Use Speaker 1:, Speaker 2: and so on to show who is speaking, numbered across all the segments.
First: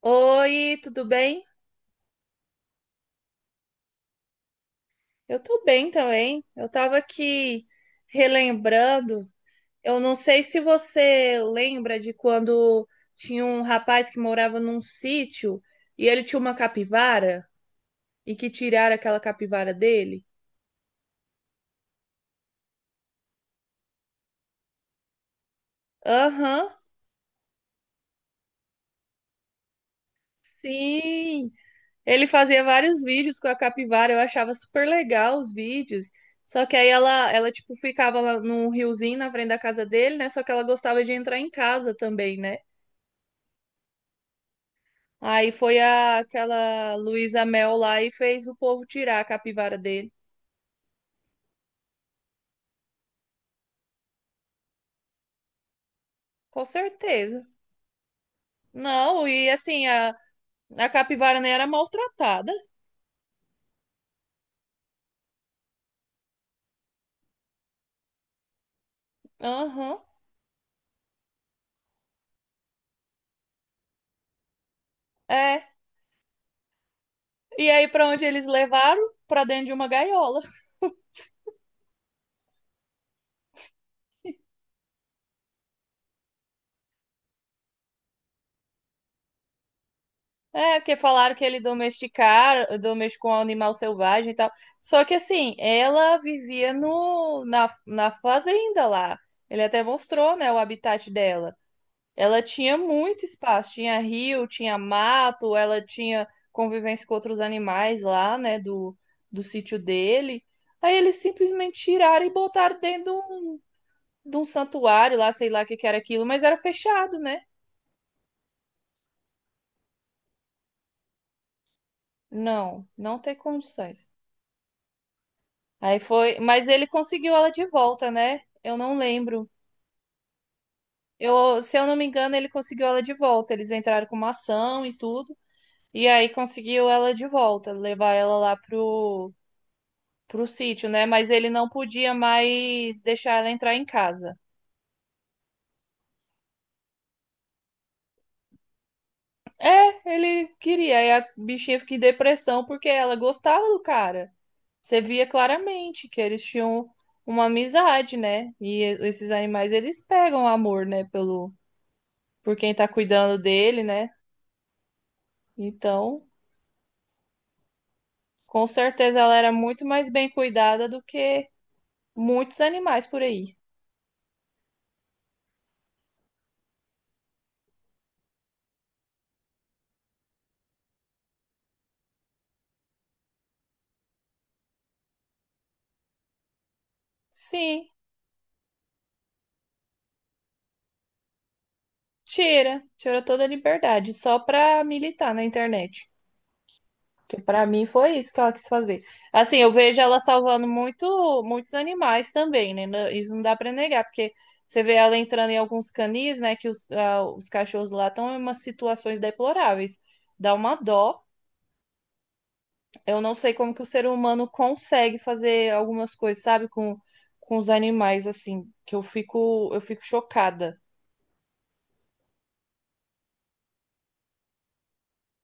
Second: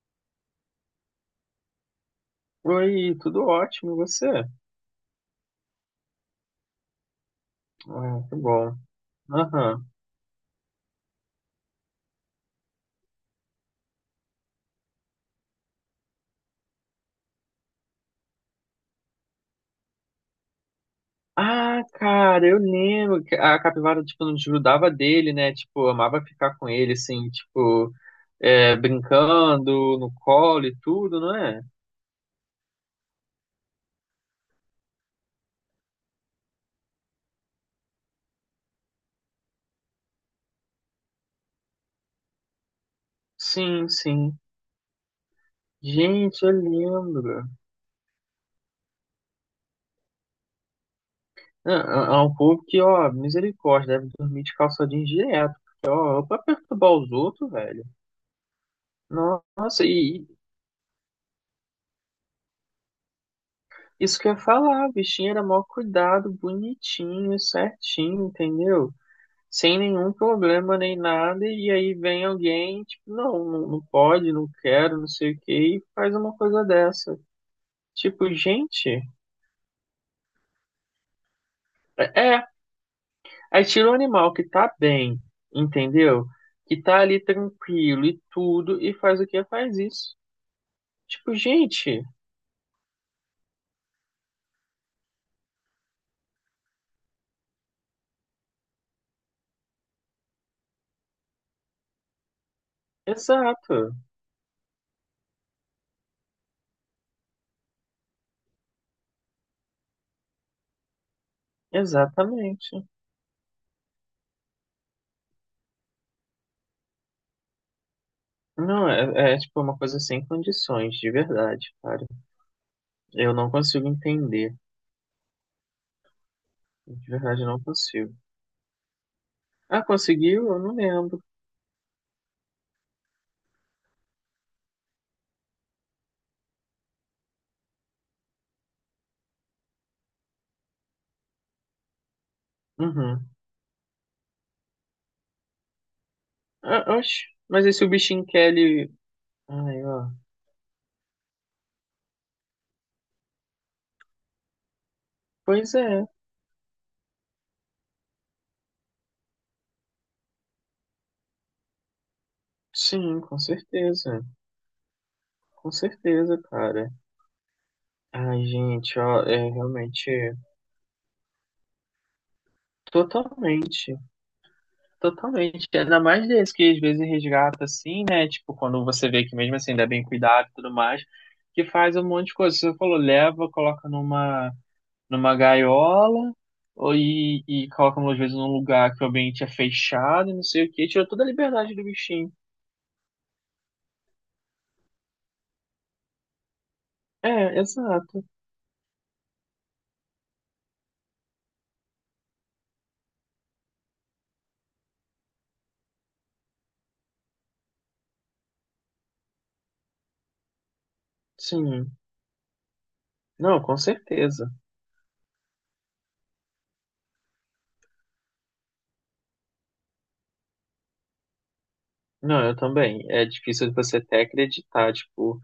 Speaker 1: Oi, tudo bem?
Speaker 2: Oi, tudo ótimo, e você?
Speaker 1: Eu tô bem também. Eu tava aqui
Speaker 2: Ah, que bom.
Speaker 1: relembrando.
Speaker 2: Aham.
Speaker 1: Eu não sei se você lembra de quando tinha um rapaz que morava num sítio e ele tinha uma capivara e que tiraram aquela capivara dele.
Speaker 2: Ah, cara, eu lembro que a capivara, tipo, não desgrudava dele, né? Tipo, amava ficar com
Speaker 1: Aham,
Speaker 2: ele, assim, tipo, é, brincando no colo e tudo, não
Speaker 1: sim.
Speaker 2: é?
Speaker 1: Ele fazia vários vídeos com a capivara. Eu achava super legal os vídeos. Só que aí ela tipo, ficava lá num riozinho na frente da casa dele, né? Só que ela gostava de entrar em casa também, né?
Speaker 2: Sim, sim.
Speaker 1: Aí foi a,
Speaker 2: Gente, eu
Speaker 1: aquela Luísa
Speaker 2: lembro.
Speaker 1: Mel lá e fez o povo tirar a capivara dele.
Speaker 2: É, é um povo que, ó, misericórdia, deve dormir de calça jeans direto. Porque, ó, pra
Speaker 1: Com
Speaker 2: perturbar os
Speaker 1: certeza.
Speaker 2: outros, velho.
Speaker 1: Não, e
Speaker 2: Nossa,
Speaker 1: assim, a,
Speaker 2: e,
Speaker 1: a capivara nem era maltratada.
Speaker 2: Isso que eu ia falar, o bichinho era mó cuidado, bonitinho, certinho, entendeu? Sem
Speaker 1: Aham.
Speaker 2: nenhum problema nem nada, e aí vem alguém, tipo, não, não, não pode, não quero, não sei o
Speaker 1: É.
Speaker 2: que e faz uma coisa dessa.
Speaker 1: E aí, pra onde
Speaker 2: Tipo,
Speaker 1: eles levaram?
Speaker 2: gente,
Speaker 1: Pra dentro de uma gaiola.
Speaker 2: é, aí tira o animal que tá bem, entendeu? Que tá ali tranquilo e tudo, e faz o que faz isso.
Speaker 1: É, porque
Speaker 2: Tipo,
Speaker 1: falaram que ele
Speaker 2: gente,
Speaker 1: domesticou um animal selvagem e tal. Só que assim, ela vivia no, na, na fazenda lá. Ele até mostrou, né, o habitat dela. Ela tinha muito espaço,
Speaker 2: exato,
Speaker 1: tinha rio, tinha mato, ela tinha convivência com outros animais lá, né, do sítio dele. Aí eles simplesmente tiraram e botaram
Speaker 2: exatamente.
Speaker 1: dentro de um santuário lá, sei lá o que que era aquilo, mas era fechado, né?
Speaker 2: Não, é, tipo uma coisa sem condições, de verdade, cara.
Speaker 1: Não, não tem
Speaker 2: Eu não consigo
Speaker 1: condições.
Speaker 2: entender.
Speaker 1: Aí foi, mas ele
Speaker 2: De
Speaker 1: conseguiu
Speaker 2: verdade, eu
Speaker 1: ela
Speaker 2: não
Speaker 1: de volta,
Speaker 2: consigo.
Speaker 1: né? Eu não lembro.
Speaker 2: Ah, conseguiu? Eu não lembro.
Speaker 1: Se eu não me engano, ele conseguiu ela de volta. Eles entraram com uma ação e tudo. E aí conseguiu ela de volta, levar ela lá pro sítio, né? Mas ele não podia mais
Speaker 2: Uhum.
Speaker 1: deixar ela entrar em casa.
Speaker 2: Ah, oxe, mas esse o bichinho Kelly. Ai,
Speaker 1: É,
Speaker 2: ó.
Speaker 1: ele queria. Aí a bichinha fica em depressão porque ela gostava do cara. Você via
Speaker 2: Pois é.
Speaker 1: claramente que eles tinham uma amizade, né? E esses animais eles pegam amor, né, pelo por quem tá
Speaker 2: Sim, com
Speaker 1: cuidando dele, né?
Speaker 2: certeza. Com
Speaker 1: Então,
Speaker 2: certeza, cara. Ai,
Speaker 1: com
Speaker 2: gente,
Speaker 1: certeza
Speaker 2: ó,
Speaker 1: ela
Speaker 2: é
Speaker 1: era muito mais
Speaker 2: realmente
Speaker 1: bem cuidada do que muitos animais por aí.
Speaker 2: totalmente, totalmente. Ainda mais desse que às vezes resgata assim, né? Tipo, quando você vê que mesmo assim ainda é bem cuidado e tudo mais, que faz um monte de coisa. Você falou, leva, coloca numa gaiola ou, e
Speaker 1: Sim,
Speaker 2: colocam às vezes num lugar que o ambiente é fechado, e não sei o que, tira toda a liberdade do bichinho.
Speaker 1: tira toda a liberdade só pra militar na internet. Que
Speaker 2: É,
Speaker 1: pra mim foi
Speaker 2: exato.
Speaker 1: isso que ela quis fazer. Assim, eu vejo ela salvando muitos animais também, né? Isso não dá pra negar, porque você vê ela entrando em alguns canis, né? Que os cachorros lá estão em umas situações deploráveis. Dá uma dó.
Speaker 2: Sim.
Speaker 1: Eu não sei
Speaker 2: Não,
Speaker 1: como
Speaker 2: com
Speaker 1: que o ser humano
Speaker 2: certeza.
Speaker 1: consegue fazer algumas coisas, sabe? Com os animais, assim, que eu fico chocada.
Speaker 2: Não, eu também. É difícil você até acreditar, tipo,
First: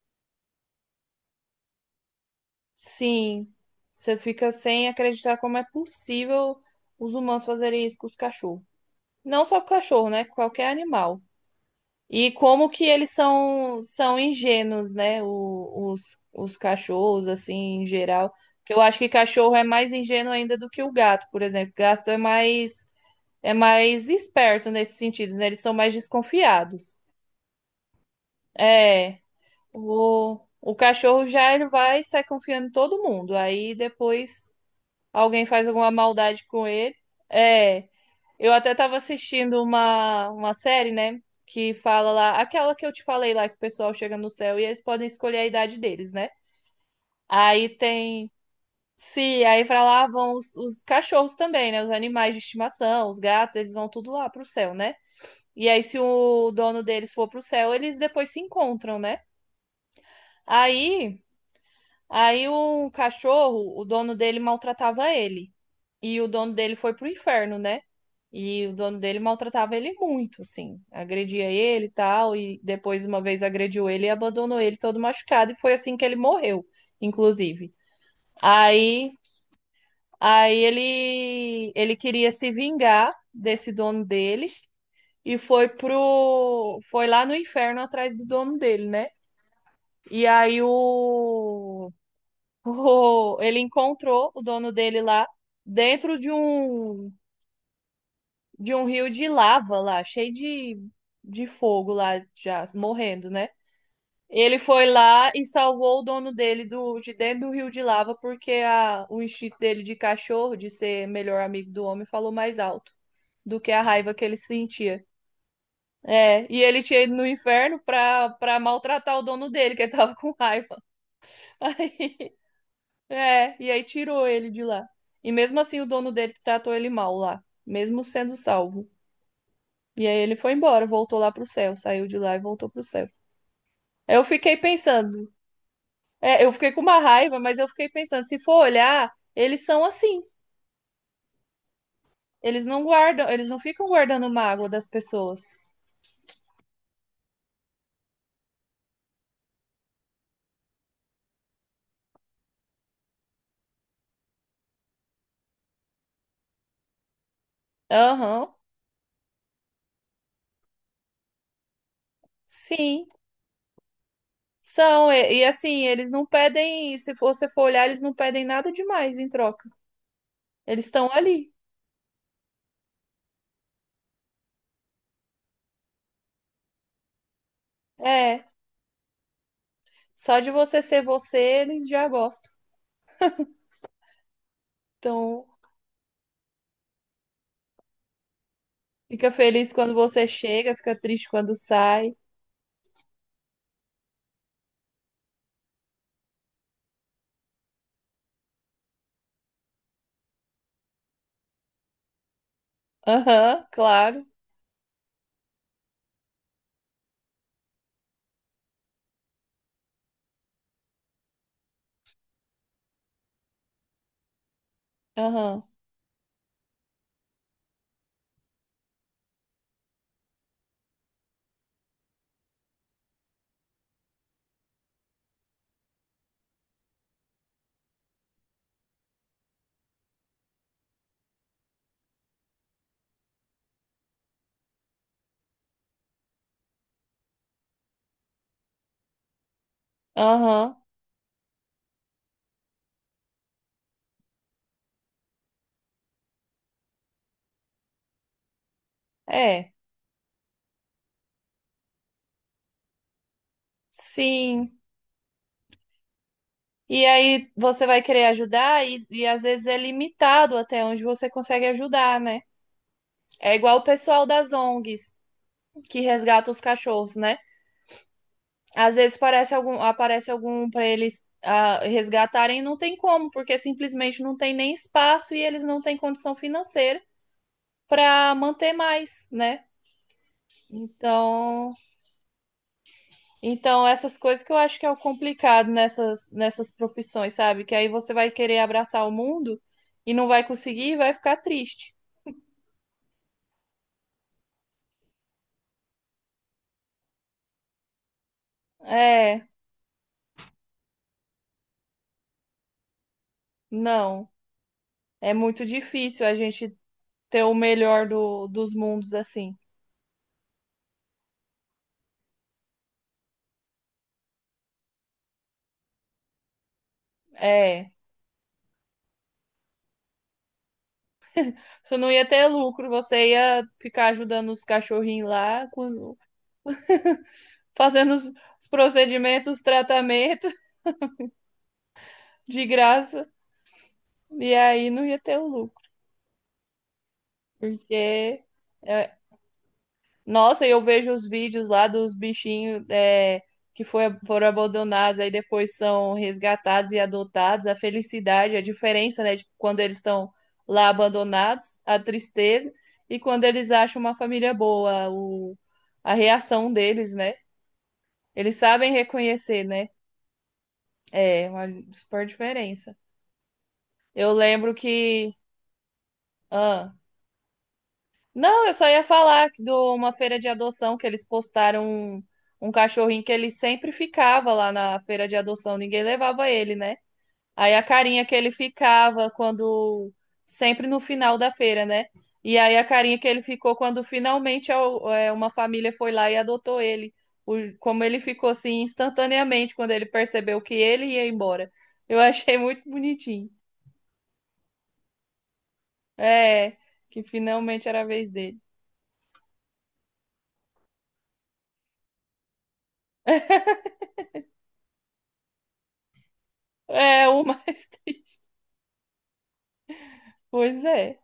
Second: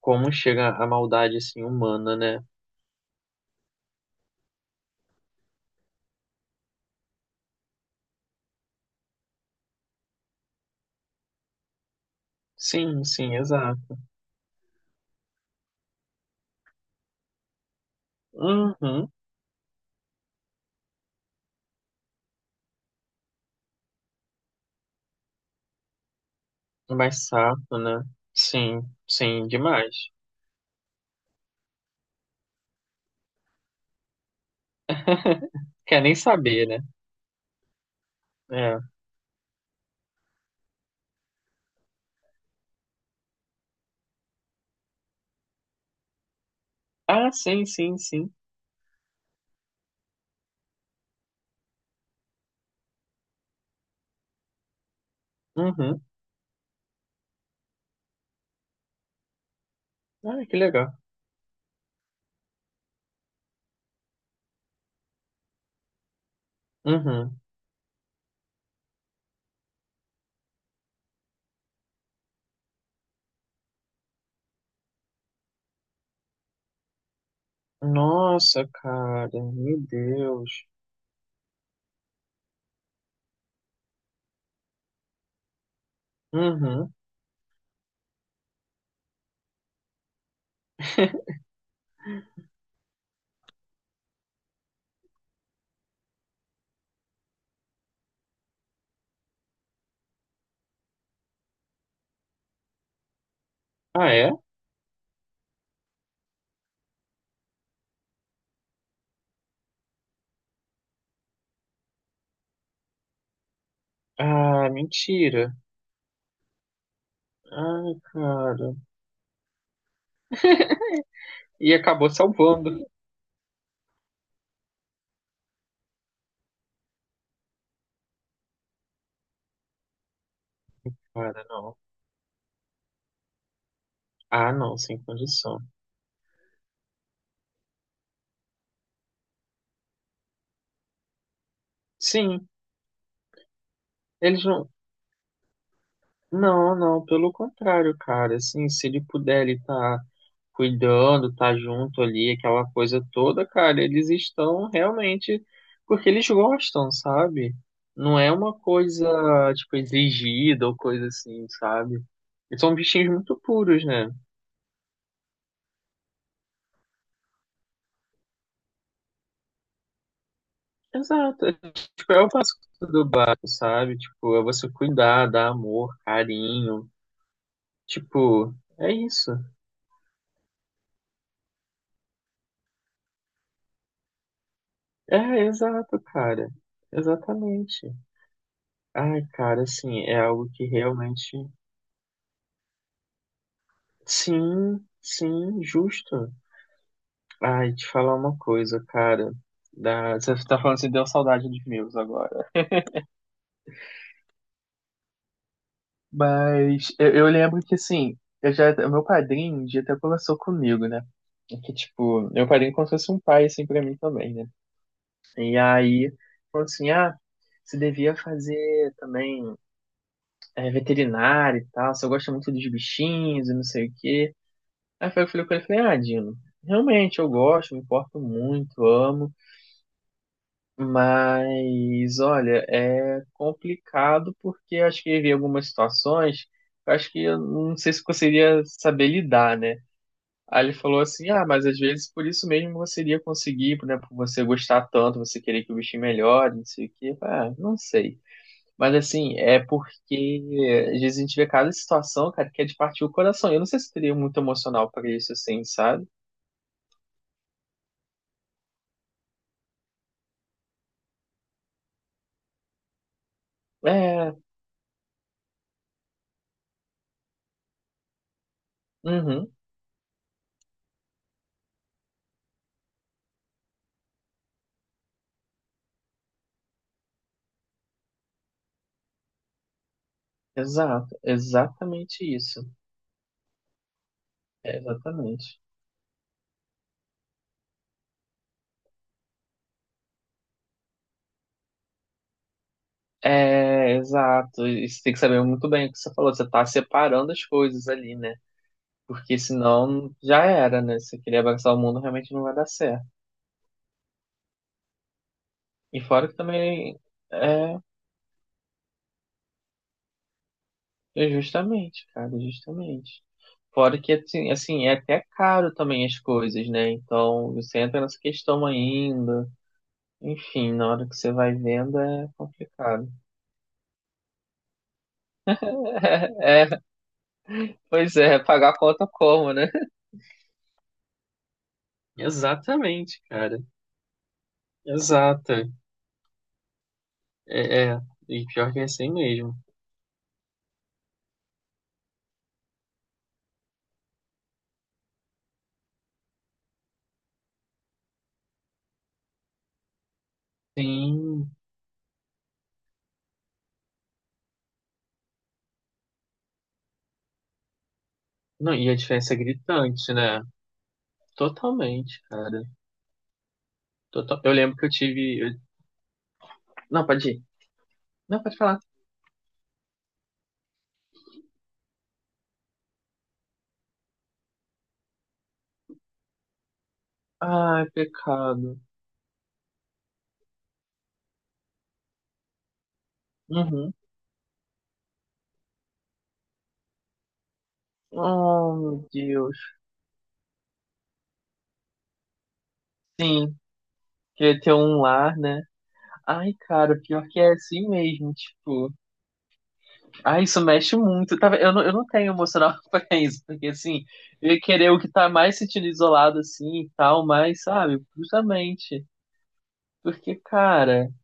Speaker 2: como chega a maldade assim humana, né?
Speaker 1: Sim, você fica sem acreditar como é possível os humanos fazerem isso com os cachorros. Não só cachorro, né? Qualquer animal. E como que
Speaker 2: Sim,
Speaker 1: eles
Speaker 2: sim,
Speaker 1: são
Speaker 2: exato.
Speaker 1: são ingênuos, né? Os cachorros, assim, em geral. Porque eu acho que
Speaker 2: Uhum.
Speaker 1: cachorro é mais ingênuo ainda do que o gato, por exemplo. Gato é mais esperto nesse sentido, né? Eles são mais desconfiados.
Speaker 2: Mais sapo, né? Sim,
Speaker 1: É,
Speaker 2: sim, demais.
Speaker 1: o cachorro já ele vai e sai confiando em todo mundo. Aí depois alguém faz alguma
Speaker 2: Quer nem
Speaker 1: maldade
Speaker 2: saber,
Speaker 1: com
Speaker 2: né?
Speaker 1: ele. É. Eu até
Speaker 2: É.
Speaker 1: tava assistindo uma série, né? Que fala lá, aquela que eu te falei lá, que o pessoal chega no céu e eles podem escolher a idade deles, né?
Speaker 2: Ah, sim,
Speaker 1: Aí
Speaker 2: sim,
Speaker 1: tem.
Speaker 2: sim.
Speaker 1: Se aí pra lá vão os cachorros também, né? Os animais de estimação, os gatos, eles vão tudo lá pro céu, né? E aí, se
Speaker 2: Uhum.
Speaker 1: o dono deles for pro céu, eles depois se encontram, né?
Speaker 2: Ah, que legal.
Speaker 1: Aí. Aí um cachorro, o dono dele maltratava ele. E o dono dele foi pro
Speaker 2: Uhum.
Speaker 1: inferno, né? E o dono dele maltratava ele muito, assim. Agredia ele e tal. E depois, uma vez, agrediu ele e abandonou ele todo machucado. E foi assim que ele morreu, inclusive.
Speaker 2: Nossa,
Speaker 1: Aí,
Speaker 2: cara, meu Deus.
Speaker 1: aí ele queria se vingar desse dono dele. E foi
Speaker 2: Uhum.
Speaker 1: foi lá no inferno atrás do dono dele, né? E aí o Ele encontrou o dono dele lá dentro de um rio de lava lá, cheio de fogo lá, já morrendo, né?
Speaker 2: Ah, é?
Speaker 1: Ele foi lá e salvou o dono dele de dentro do rio de lava, porque o instinto dele de cachorro, de ser melhor amigo do homem, falou mais alto do que a raiva que ele
Speaker 2: Ah,
Speaker 1: sentia.
Speaker 2: mentira.
Speaker 1: É, e ele tinha ido no inferno
Speaker 2: Ai,
Speaker 1: pra
Speaker 2: cara.
Speaker 1: maltratar o dono dele, que ele tava com raiva.
Speaker 2: E acabou
Speaker 1: Aí
Speaker 2: salvando.
Speaker 1: É, e aí tirou ele de lá. E mesmo assim o dono dele tratou ele mal lá, mesmo sendo salvo. E aí ele foi embora, voltou lá
Speaker 2: Cara,
Speaker 1: pro céu,
Speaker 2: não.
Speaker 1: saiu de lá e voltou pro céu. Eu
Speaker 2: Ah,
Speaker 1: fiquei
Speaker 2: não, sem
Speaker 1: pensando,
Speaker 2: condição.
Speaker 1: eu fiquei com uma raiva, mas eu fiquei pensando, se for olhar, eles são assim.
Speaker 2: Sim,
Speaker 1: Eles não guardam, eles não ficam guardando
Speaker 2: eles
Speaker 1: mágoa
Speaker 2: não.
Speaker 1: das pessoas.
Speaker 2: Não, não, pelo contrário, cara. Assim, se ele puder, ele tá cuidando, tá junto ali, aquela coisa toda, cara, eles estão realmente porque eles gostam, sabe? Não é uma
Speaker 1: Aham.
Speaker 2: coisa, tipo, exigida ou coisa assim, sabe? Eles são
Speaker 1: Sim,
Speaker 2: bichinhos muito puros, né?
Speaker 1: são. E assim, eles não pedem, se for você for olhar, eles não pedem nada demais em troca. Eles estão
Speaker 2: Exato.
Speaker 1: ali.
Speaker 2: Tipo, é o básico do básico, sabe? Tipo, é você cuidar, dar amor, carinho.
Speaker 1: É,
Speaker 2: Tipo, é isso.
Speaker 1: só de você ser você, eles já gostam.
Speaker 2: É,
Speaker 1: Então,
Speaker 2: exato, cara. Exatamente. Ai,
Speaker 1: fica
Speaker 2: cara,
Speaker 1: feliz quando
Speaker 2: assim, é
Speaker 1: você
Speaker 2: algo que
Speaker 1: chega, fica triste
Speaker 2: realmente.
Speaker 1: quando sai.
Speaker 2: Sim, sim, justo. Ai, te falar uma coisa, cara. Você tá falando assim, deu saudade dos meus agora.
Speaker 1: Aham, claro.
Speaker 2: Mas eu lembro que, assim, meu padrinho um dia até conversou comigo, né? Que, tipo, meu padrinho é como se fosse um pai, assim, pra mim também, né? E
Speaker 1: Aham,
Speaker 2: aí, falou assim, ah, você devia fazer também veterinário e tal, você gosta muito dos bichinhos e não sei o quê. Aí foi que eu falei com ele, falei, ah, Dino, realmente eu gosto, me importo muito, amo. Mas, olha, é complicado porque eu acho que havia algumas situações que eu acho que eu não sei se conseguiria saber lidar, né? Aí ele
Speaker 1: aham.
Speaker 2: falou assim: ah, mas às vezes por isso mesmo você iria conseguir, né? Por você gostar tanto, você querer que o bichinho melhore, não sei o quê. Eu falei, ah, não sei. Mas assim, é
Speaker 1: É,
Speaker 2: porque às vezes a gente vê cada situação, cara, que é de partir o coração. Eu não sei se teria muito
Speaker 1: sim.
Speaker 2: emocional pra isso, assim, sabe?
Speaker 1: E aí você vai querer ajudar e às vezes é limitado até onde você consegue ajudar, né? É igual o pessoal
Speaker 2: É,
Speaker 1: das ONGs que resgata os cachorros, né? Às vezes
Speaker 2: uhum,
Speaker 1: aparece algum para eles resgatarem, e não tem como, porque simplesmente não tem nem espaço e eles não têm condição financeira para manter mais, né?
Speaker 2: exato,
Speaker 1: Então,
Speaker 2: exatamente isso.
Speaker 1: Então, essas coisas que eu
Speaker 2: É,
Speaker 1: acho que é o
Speaker 2: exatamente.
Speaker 1: complicado nessas profissões, sabe? Que aí você vai querer abraçar o mundo e não vai conseguir e vai ficar triste.
Speaker 2: É, exato. E você tem que saber muito bem o que você falou. Você tá separando as coisas ali, né? Porque
Speaker 1: É,
Speaker 2: senão já era, né? Se você queria abraçar o mundo, realmente não vai dar certo.
Speaker 1: não. É muito
Speaker 2: E
Speaker 1: difícil
Speaker 2: fora
Speaker 1: a
Speaker 2: que
Speaker 1: gente
Speaker 2: também
Speaker 1: ter o
Speaker 2: é,
Speaker 1: melhor dos mundos assim.
Speaker 2: é justamente, cara, justamente. Fora que assim, assim, é até caro também as coisas, né? Então você
Speaker 1: É.
Speaker 2: entra nessa questão ainda. Enfim, na hora que você vai
Speaker 1: Você
Speaker 2: vendo
Speaker 1: não ia
Speaker 2: é
Speaker 1: ter lucro,
Speaker 2: complicado.
Speaker 1: você ia ficar ajudando os cachorrinhos lá,
Speaker 2: É,
Speaker 1: fazendo
Speaker 2: pois
Speaker 1: os,
Speaker 2: é,
Speaker 1: os
Speaker 2: pagar a conta como,
Speaker 1: procedimentos, os
Speaker 2: né?
Speaker 1: tratamentos de
Speaker 2: Exatamente,
Speaker 1: graça,
Speaker 2: cara.
Speaker 1: e aí não ia ter o
Speaker 2: Exato.
Speaker 1: lucro,
Speaker 2: É,
Speaker 1: porque.
Speaker 2: e pior que é assim
Speaker 1: é,
Speaker 2: mesmo.
Speaker 1: Nossa, e eu vejo os vídeos lá dos bichinhos que foram abandonados, aí depois são resgatados e adotados. A felicidade, a diferença, né, de quando eles estão lá
Speaker 2: Tem.
Speaker 1: abandonados, a tristeza, e quando eles acham uma família boa, a reação deles, né? Eles
Speaker 2: Não, e
Speaker 1: sabem
Speaker 2: a diferença é
Speaker 1: reconhecer, né?
Speaker 2: gritante, né?
Speaker 1: É uma
Speaker 2: Totalmente,
Speaker 1: super
Speaker 2: cara.
Speaker 1: diferença. Eu
Speaker 2: Eu
Speaker 1: lembro
Speaker 2: lembro que eu
Speaker 1: que.
Speaker 2: tive.
Speaker 1: Ah,
Speaker 2: Não, pode ir. Não, pode
Speaker 1: Não, eu
Speaker 2: falar.
Speaker 1: só ia falar que de uma feira de adoção que eles postaram um cachorrinho que ele sempre ficava lá na feira de adoção, ninguém levava ele, né? Aí a
Speaker 2: Ai,
Speaker 1: carinha que ele
Speaker 2: pecado.
Speaker 1: ficava quando sempre no final da feira, né? E aí a carinha que ele ficou
Speaker 2: Uhum.
Speaker 1: quando finalmente uma família foi lá e adotou ele. Como ele ficou
Speaker 2: Oh,
Speaker 1: assim
Speaker 2: meu
Speaker 1: instantaneamente
Speaker 2: Deus.
Speaker 1: quando ele percebeu que ele ia embora. Eu achei muito bonitinho.
Speaker 2: Sim, queria ter um lar, né? Ai,
Speaker 1: É,
Speaker 2: cara,
Speaker 1: que
Speaker 2: pior que é
Speaker 1: finalmente
Speaker 2: assim
Speaker 1: era a vez
Speaker 2: mesmo,
Speaker 1: dele.
Speaker 2: tipo. Ai, isso mexe muito. Tá, eu não tenho emocional pra isso, porque assim, eu ia querer o que tá mais sentindo isolado assim e tal,
Speaker 1: É, o
Speaker 2: mas,
Speaker 1: mais.
Speaker 2: sabe, justamente. Porque,
Speaker 1: Pois
Speaker 2: cara.
Speaker 1: é.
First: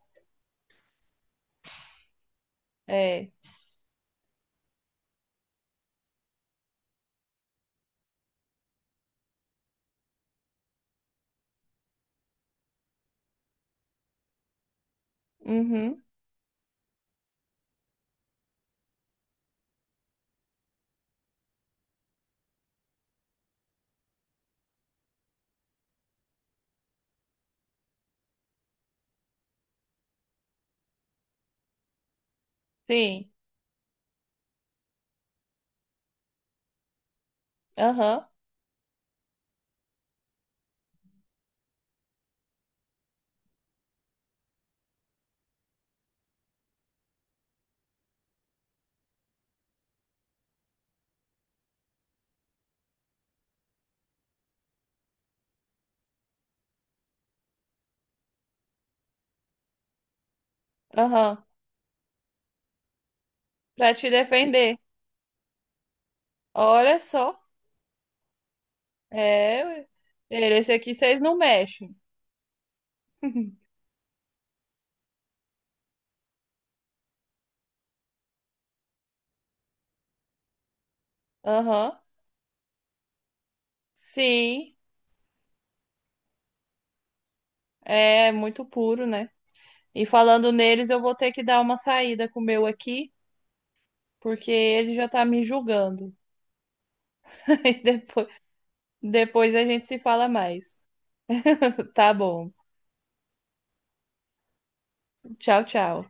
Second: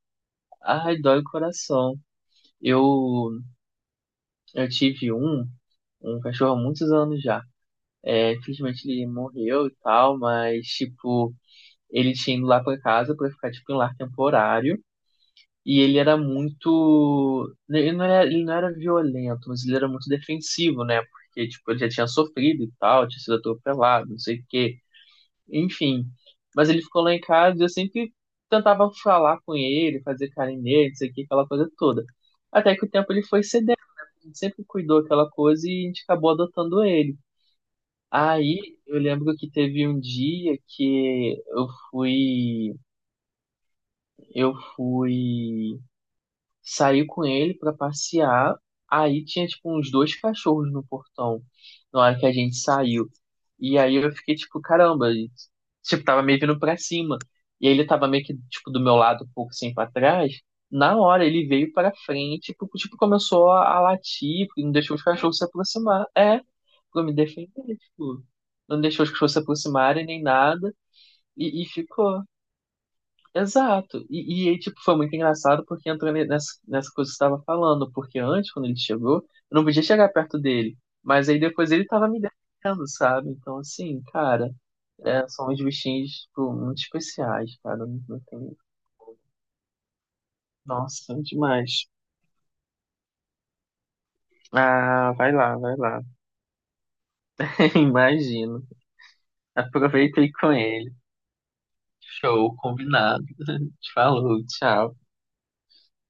Speaker 2: Ai, dói o coração. Eu,
Speaker 1: É.
Speaker 2: eu tive um cachorro há muitos anos já. É, infelizmente ele morreu e tal, mas, tipo, ele tinha ido lá pra casa pra ficar, tipo, em lar temporário. E ele
Speaker 1: Uhum.
Speaker 2: era muito, né? Ele não era violento, mas ele era muito defensivo, né? Porque, tipo, ele já tinha sofrido e tal, tinha sido atropelado, não sei o quê. Enfim. Mas ele ficou lá em casa e eu sempre tentava falar com ele, fazer carinho nele, isso aqui, aquela coisa toda. Até que o tempo ele
Speaker 1: Sim.
Speaker 2: foi cedendo, né? A gente sempre cuidou aquela coisa e a gente acabou adotando ele.
Speaker 1: Aham.
Speaker 2: Aí eu lembro que teve um dia que eu fui, saiu com ele pra passear. Aí tinha, tipo, uns dois cachorros no portão na hora que a gente saiu. E aí eu fiquei, tipo, caramba, e, tipo, tava meio vindo pra cima. E ele tava meio que, tipo, do meu lado, um pouco assim pra trás. Na hora
Speaker 1: Aham.
Speaker 2: ele veio pra frente, tipo começou a
Speaker 1: Pra te
Speaker 2: latir, porque não
Speaker 1: defender.
Speaker 2: deixou os cachorros se aproximar. É,
Speaker 1: Olha
Speaker 2: pra me
Speaker 1: só.
Speaker 2: defender, tipo, não deixou os cachorros se
Speaker 1: É. Ué.
Speaker 2: aproximarem nem
Speaker 1: Esse
Speaker 2: nada.
Speaker 1: aqui vocês não
Speaker 2: E
Speaker 1: mexem.
Speaker 2: ficou. Exato. E aí, tipo, foi muito engraçado porque entrou nessa coisa que você estava falando, porque antes, quando ele chegou, eu não podia chegar perto dele. Mas aí depois ele
Speaker 1: Aham.
Speaker 2: tava me defendendo, sabe? Então, assim, cara,
Speaker 1: Sim.
Speaker 2: é, são uns bichinhos, tipo, muito especiais, cara. Não, não
Speaker 1: É
Speaker 2: tem...
Speaker 1: muito puro, né? E falando neles,
Speaker 2: Nossa,
Speaker 1: eu vou
Speaker 2: são
Speaker 1: ter que dar uma
Speaker 2: demais.
Speaker 1: saída com o meu aqui, porque ele já
Speaker 2: Ah,
Speaker 1: tá
Speaker 2: vai
Speaker 1: me
Speaker 2: lá, vai lá.
Speaker 1: julgando. E depois,
Speaker 2: Imagino.
Speaker 1: depois a gente se
Speaker 2: Aproveita
Speaker 1: fala
Speaker 2: aí com
Speaker 1: mais.
Speaker 2: ele.
Speaker 1: Tá bom.
Speaker 2: Show, combinado. Falou, tchau.
Speaker 1: Tchau, tchau.